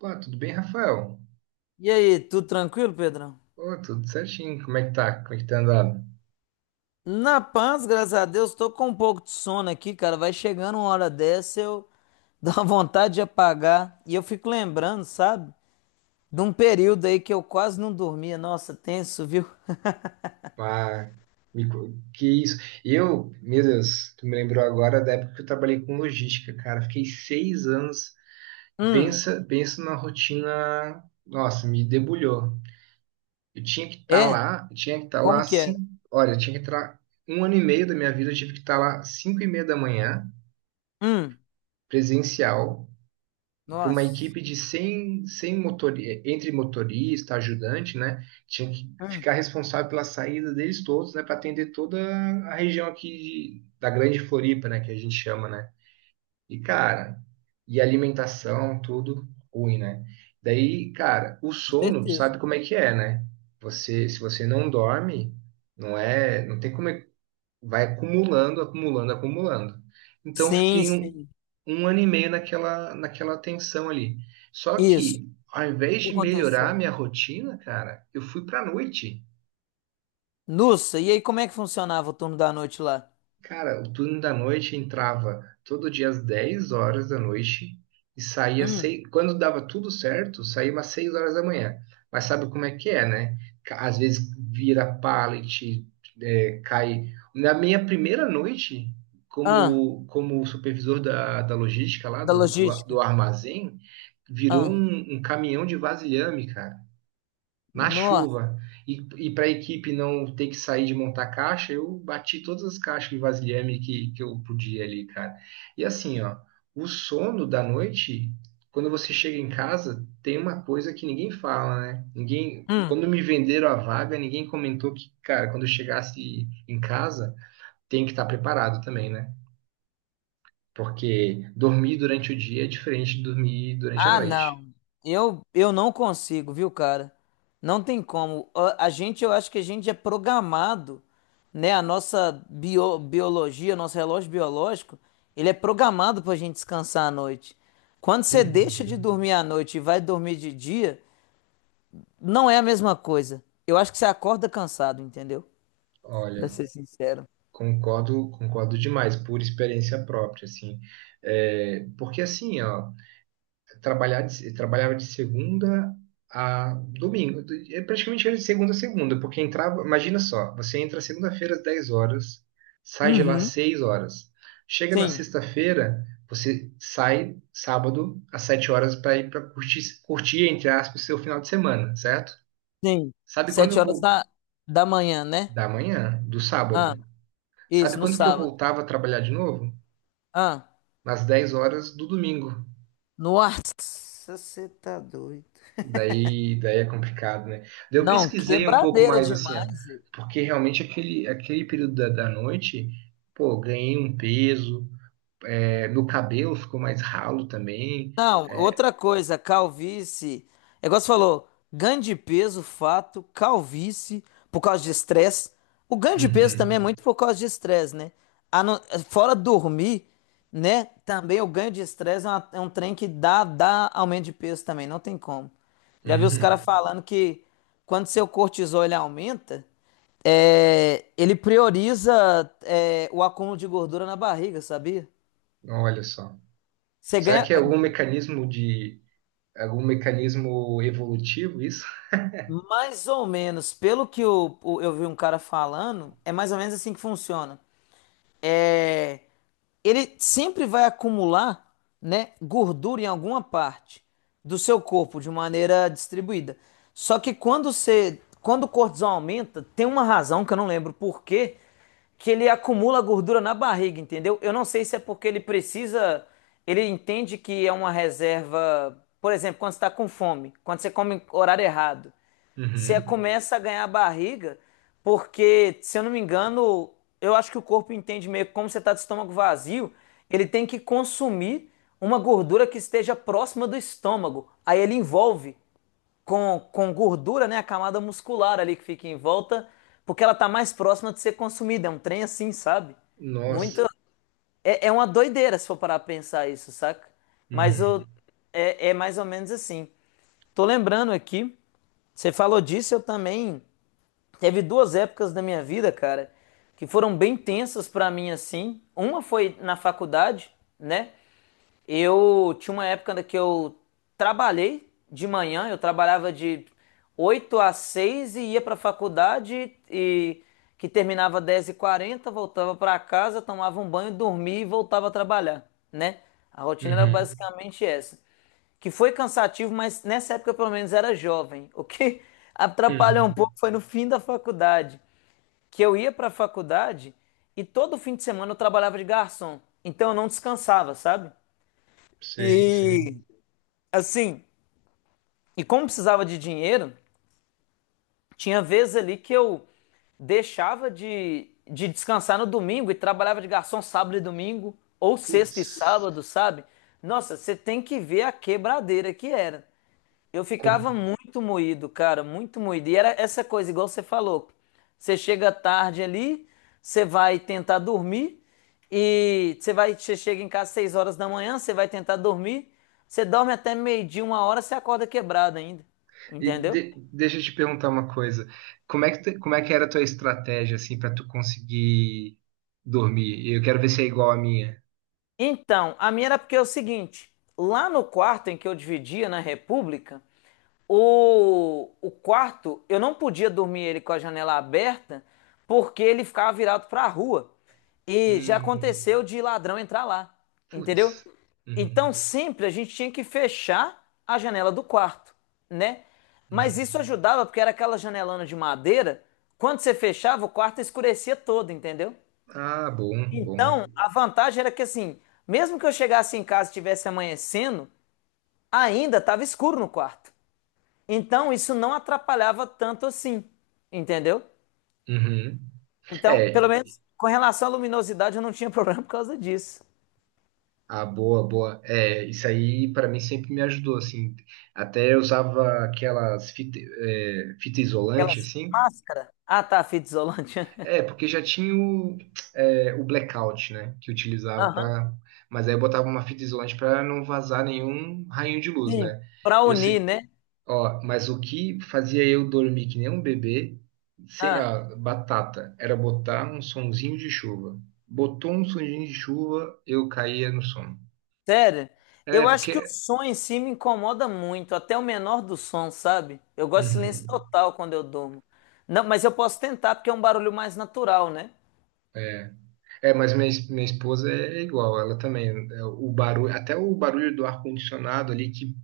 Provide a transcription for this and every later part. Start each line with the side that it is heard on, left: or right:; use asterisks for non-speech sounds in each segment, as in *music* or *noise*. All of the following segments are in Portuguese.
right: Pô, tudo bem, Rafael?
left: E aí, tudo tranquilo, Pedrão?
right: Pô, tudo certinho. Como é que tá? Como é que tá andado?
left: Na paz, graças a Deus, tô com um pouco de sono aqui, cara. Vai chegando uma hora dessa, eu *laughs* dou uma vontade de apagar. E eu fico lembrando, sabe? De um período aí que eu quase não dormia. Nossa, tenso, viu? *laughs*
right: Ah, que isso? Eu, meu Deus, tu me lembrou agora da época que eu trabalhei com logística, cara. Fiquei 6 anos.
left: Hum,
right: Pensa, pensa numa rotina. Nossa, me debulhou. Eu tinha que estar
left: é?
right: lá, eu tinha que estar lá
left: Como que era?
right: cinco. Olha, eu tinha que estar um ano e meio da minha vida, eu tive que estar lá 5h30 da manhã,
left: Hum,
right: presencial. Para uma
left: nossa.
right: equipe de 100 100 motor entre motorista, ajudante, né? Tinha que
left: Hum,
right: ficar responsável pela saída deles todos, né? Para atender toda a região aqui da Grande Floripa, né? Que a gente chama, né? E, cara, e alimentação, tudo ruim, né? Daí, cara, o
left: com
right: sono, tu
left: certeza.
right: sabe como é que é, né? Você, se você não dorme, não é, não tem como, vai acumulando, acumulando, acumulando. Então, eu
left: Sim,
right: fiquei
left: sim.
right: um ano e meio naquela tensão ali. Só
left: Isso.
right: que, ao
left: O
right: invés
left: que
right: de melhorar
left: aconteceu?
right: a minha rotina, cara, eu fui pra noite.
left: Nossa, e aí como é que funcionava o turno da noite lá?
right: Cara, o turno da noite entrava todo dia às 22h da noite e saía
left: Hum,
right: seis, quando dava tudo certo, saía umas 6 horas da manhã. Mas sabe como é que é, né? Às vezes vira pallet, é, cai. Na minha primeira noite,
left: ah,
right: como, como supervisor da logística lá
left: da
right: do, do, a-
left: logística.
right: do armazém, virou
left: Ah,
right: um caminhão de vasilhame, cara, na
left: nossa.
right: chuva. E, e para a equipe não ter que sair de montar caixa, eu bati todas as caixas de vasilhame que eu podia ali, cara. E assim, ó, o sono da noite, quando você chega em casa, tem uma coisa que ninguém fala, né? Ninguém.
left: Hum,
right: Quando me venderam a vaga, ninguém comentou que, cara, quando eu chegasse em casa, tem que estar preparado também, né? Porque dormir durante o dia é diferente de dormir durante a
left: Ah,
right: noite.
left: não. Eu não consigo, viu, cara? Não tem como. A gente, eu acho que a gente é programado, né? A nossa biologia, nosso relógio biológico, ele é programado pra gente descansar à noite. Quando você deixa
right: Uhum.
left: de dormir à noite e vai dormir de dia, não é a mesma coisa. Eu acho que você acorda cansado, entendeu? Pra
right: Olha,
left: ser sincero.
right: concordo, concordo demais, por experiência própria, assim. É, porque assim, ó, trabalhava de segunda a domingo, é praticamente era de segunda a segunda, porque entrava, imagina só, você entra segunda-feira às 10 horas, sai de lá às
left: Uhum.
right: 6 horas. Chega na
left: Sim,
right: sexta-feira, você sai sábado às 7 horas para ir para curtir, curtir, entre aspas, seu final de semana, certo?
left: sim.
right: Sabe quando
left: Sete
right: eu
left: horas
right: vou?
left: da manhã, né?
right: Da manhã, do
left: Ah,
right: sábado. Sabe
left: isso, no
right: quando que eu
left: sábado.
right: voltava a trabalhar de novo?
left: Ah.
right: Nas 10 horas do domingo.
left: Nossa, você tá doido.
right: Daí é complicado, né? Daí eu
left: Não,
right: pesquisei um pouco
left: quebradeira
right: mais assim, ó,
left: demais. Zé.
right: porque realmente aquele período da noite, pô, ganhei um peso, é, meu cabelo ficou mais ralo também.
left: Não, outra coisa, calvície. É igual você falou, ganho de peso, fato, calvície, por causa de estresse. O ganho de peso também
right: Uhum,
left: é muito por causa de estresse, né? A não- Fora dormir, né? Também o ganho de estresse é um trem que dá aumento de peso também, não tem como. Já vi os
right: uhum.
left: caras falando que quando seu cortisol ele aumenta. É, ele prioriza é, o acúmulo de gordura na barriga, sabia?
right: Olha só.
left: Você
right: Será
left: ganha
right: que é algum mecanismo de algum mecanismo evolutivo isso?
left: mais ou menos, pelo que eu vi um cara falando, é mais ou menos assim que funciona. É, ele sempre vai acumular, né, gordura em alguma parte do seu corpo de maneira distribuída. Só que quando você, quando o cortisol aumenta, tem uma razão que eu não lembro por quê, que ele acumula gordura na barriga, entendeu? Eu não sei se é porque ele precisa, ele entende que é uma reserva, por exemplo, quando você está com fome, quando você come em horário errado. Você
right: Uhum.
left: começa a ganhar barriga, porque, se eu não me engano, eu acho que o corpo entende meio que como você está de estômago vazio, ele tem que consumir uma gordura que esteja próxima do estômago. Aí ele envolve com gordura, né, a camada muscular ali que fica em volta, porque ela tá mais próxima de ser consumida. É um trem assim, sabe? Muito.
right: Nossa.
left: É, é uma doideira se for parar pra pensar isso, saca? Mas eu,
right: Uhum.
left: é mais ou menos assim. Tô lembrando aqui, você falou disso, eu também. Teve duas épocas da minha vida, cara, que foram bem tensas pra mim assim. Uma foi na faculdade, né? Eu tinha uma época que eu trabalhei de manhã, eu trabalhava de 8 às 6 e ia pra faculdade e que terminava 10:40, voltava pra casa, tomava um banho, dormia e voltava a trabalhar, né? A rotina era
right: Uhum.
left: basicamente essa que foi cansativo, mas nessa época eu, pelo menos era jovem. *laughs* O que atrapalhou um
right: Hum.
left: pouco foi no fim da faculdade, que eu ia para a faculdade e todo fim de semana eu trabalhava de garçom. Então eu não descansava, sabe?
right: Sei, sei.
left: E assim, e como precisava de dinheiro, tinha vezes ali que eu deixava de descansar no domingo e trabalhava de garçom sábado e domingo, ou
right: Putz.
left: sexta e sábado, sabe? Nossa, você tem que ver a quebradeira que era. Eu ficava muito moído, cara, muito moído. E era essa coisa, igual você falou. Você chega tarde ali, você vai tentar dormir e você vai, você chega em casa às 6 horas da manhã, você vai tentar dormir, você dorme até meio-dia, uma hora, você acorda quebrado ainda.
right: E
left: Entendeu?
right: deixa eu te perguntar uma coisa. Como é que, como é que era a tua estratégia, assim, para tu conseguir dormir? E eu quero ver se é igual à minha.
left: Então, a minha era porque é o seguinte, lá no quarto em que eu dividia na República, o quarto, eu não podia dormir ele com a janela aberta, porque ele ficava virado para a rua. E já
right: Hum,
left: aconteceu de ladrão entrar lá, entendeu?
right: putz. Uhum,
left: Então sempre a gente tinha que fechar a janela do quarto, né? Mas
right: uhum.
left: isso ajudava porque era aquela janelona de madeira, quando você fechava, o quarto escurecia todo, entendeu?
right: Ah, bom, bom.
left: Então, a vantagem era que assim, mesmo que eu chegasse em casa e estivesse amanhecendo, ainda estava escuro no quarto. Então, isso não atrapalhava tanto assim, entendeu?
right: Uhum.
left: Então,
right: É,
left: pelo menos com relação à luminosidade, eu não tinha *laughs* problema por causa disso.
right: ah, boa, boa. É, isso aí para mim sempre me ajudou, assim. Até eu usava aquelas fita, é, fita isolante,
left: Aquelas
right: assim.
left: máscaras. Ah, tá, fita isolante.
right: É,
left: *laughs*
right: porque já tinha o, é, o blackout, né? Que utilizava
left: Aham.
right: para. Mas aí eu botava uma fita isolante para não vazar nenhum raio de luz,
left: Sim,
right: né?
left: para
right: Eu
left: unir,
right: sei,
left: né?
right: ó, mas o que fazia eu dormir que nem um bebê, sem,
left: Ah.
right: ó, batata, era botar um sonzinho de chuva. Botou um sonzinho de chuva, eu caía no sono.
left: Sério,
right: É,
left: eu acho que o
right: porque.
left: som em si me incomoda muito, até o menor do som, sabe? Eu gosto de silêncio
right: Uhum.
left: total quando eu durmo. Não, mas eu posso tentar, porque é um barulho mais natural, né?
right: É. É, mas minha, minha esposa é igual, ela também. É, o barulho, até o barulho do ar-condicionado ali, que,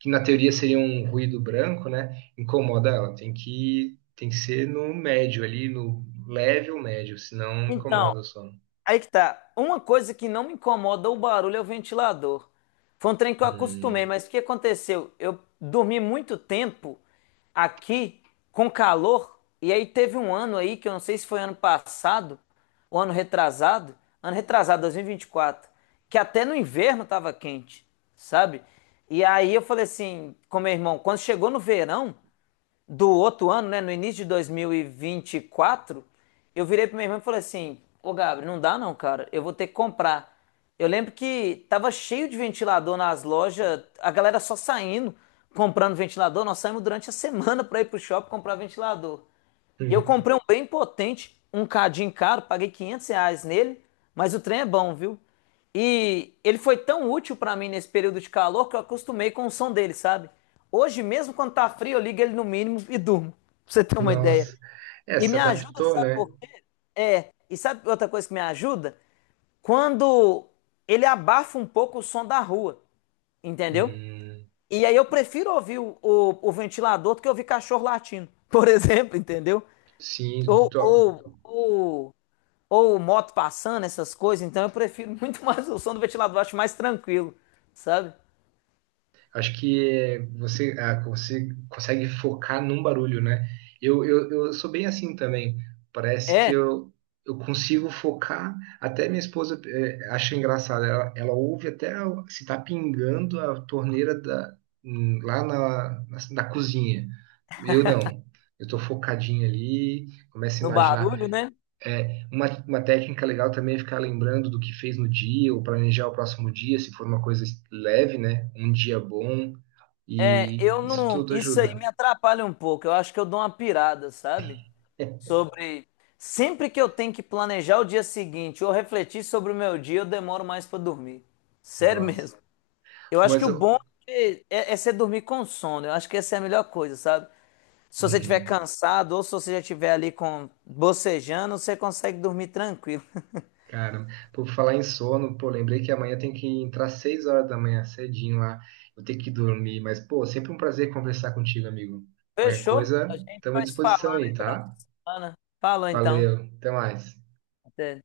right: que na teoria seria um ruído branco, né? Incomoda ela. Tem que ser no médio ali, no leve ou médio, senão
left: Então,
right: incomoda o sono.
left: aí que tá. Uma coisa que não me incomoda o barulho é o ventilador. Foi um trem que eu acostumei,
right: Hum,
left: mas o que aconteceu? Eu dormi muito tempo aqui com calor, e aí teve um ano aí, que eu não sei se foi ano passado, ou ano retrasado, 2024, que até no inverno tava quente, sabe? E aí eu falei assim com meu irmão, quando chegou no verão, do outro ano, né, no início de 2024, eu virei para minha irmão e falei assim: Ô Gabriel, não dá não, cara, eu vou ter que comprar. Eu lembro que tava cheio de ventilador nas lojas, a galera só saindo, comprando ventilador. Nós saímos durante a semana para ir pro shopping comprar ventilador. E eu
right: hum,
left: comprei um bem potente, um cadinho caro, paguei R$ 500 nele, mas o trem é bom, viu? E ele foi tão útil pra mim nesse período de calor que eu acostumei com o som dele, sabe? Hoje, mesmo quando tá frio, eu ligo ele no mínimo e durmo, pra você ter uma ideia.
right: nossa. É,
left: E
right: se
left: me ajuda,
right: adaptou,
left: sabe
right: né?
left: por quê? E sabe outra coisa que me ajuda? Quando ele abafa um pouco o som da rua, entendeu?
right: Hum,
left: E aí eu prefiro ouvir o, o ventilador do que ouvir cachorro latindo, *laughs* por exemplo, entendeu?
right: sim,
left: Ou,
right: to-
left: ou, ou ou moto passando, essas coisas, então eu prefiro *laughs* muito mais o som do ventilador, acho mais tranquilo, sabe?
right: Acho que você, ah, você consegue focar num barulho, né? Eu sou bem assim também. Parece que
left: É,
right: eu, consigo focar. Até minha esposa acha engraçado. Ela ouve até o- se tá pingando a torneira da, lá na cozinha. Eu não. Eu tô focadinho ali, começo a
left: no barulho,
right: imaginar.
left: né?
right: É, uma técnica legal também é ficar lembrando do que fez no dia, ou planejar o próximo dia, se for uma coisa leve, né? Um dia bom,
left: É,
right: e
left: eu
right: isso
left: não.
right: tudo
left: Isso aí
right: ajuda.
left: me atrapalha um pouco. Eu acho que eu dou uma pirada, sabe?
right: *laughs*
left: Sobre. Sempre que eu tenho que planejar o dia seguinte ou refletir sobre o meu dia, eu demoro mais pra dormir. Sério *laughs*
right: Nossa.
left: mesmo. Eu acho que
right: Mas
left: o
right: eu.
left: bom é você dormir com sono. Eu acho que essa é a melhor coisa, sabe? Se você estiver
right: Uhum.
left: cansado ou se você já estiver ali com bocejando, você consegue dormir tranquilo. *laughs*
right: Cara, por falar em sono, pô, lembrei que amanhã tem que entrar 6 horas da manhã, cedinho lá. Vou ter que dormir, mas, pô, sempre um prazer conversar contigo, amigo. Qualquer
left: Fechou?
right: coisa,
left: A gente
right: estamos à
left: vai se
right: disposição
left: falando
right: aí,
left: aí durante
right: tá?
left: a semana. Falou então.
right: Valeu, até mais.
left: Até.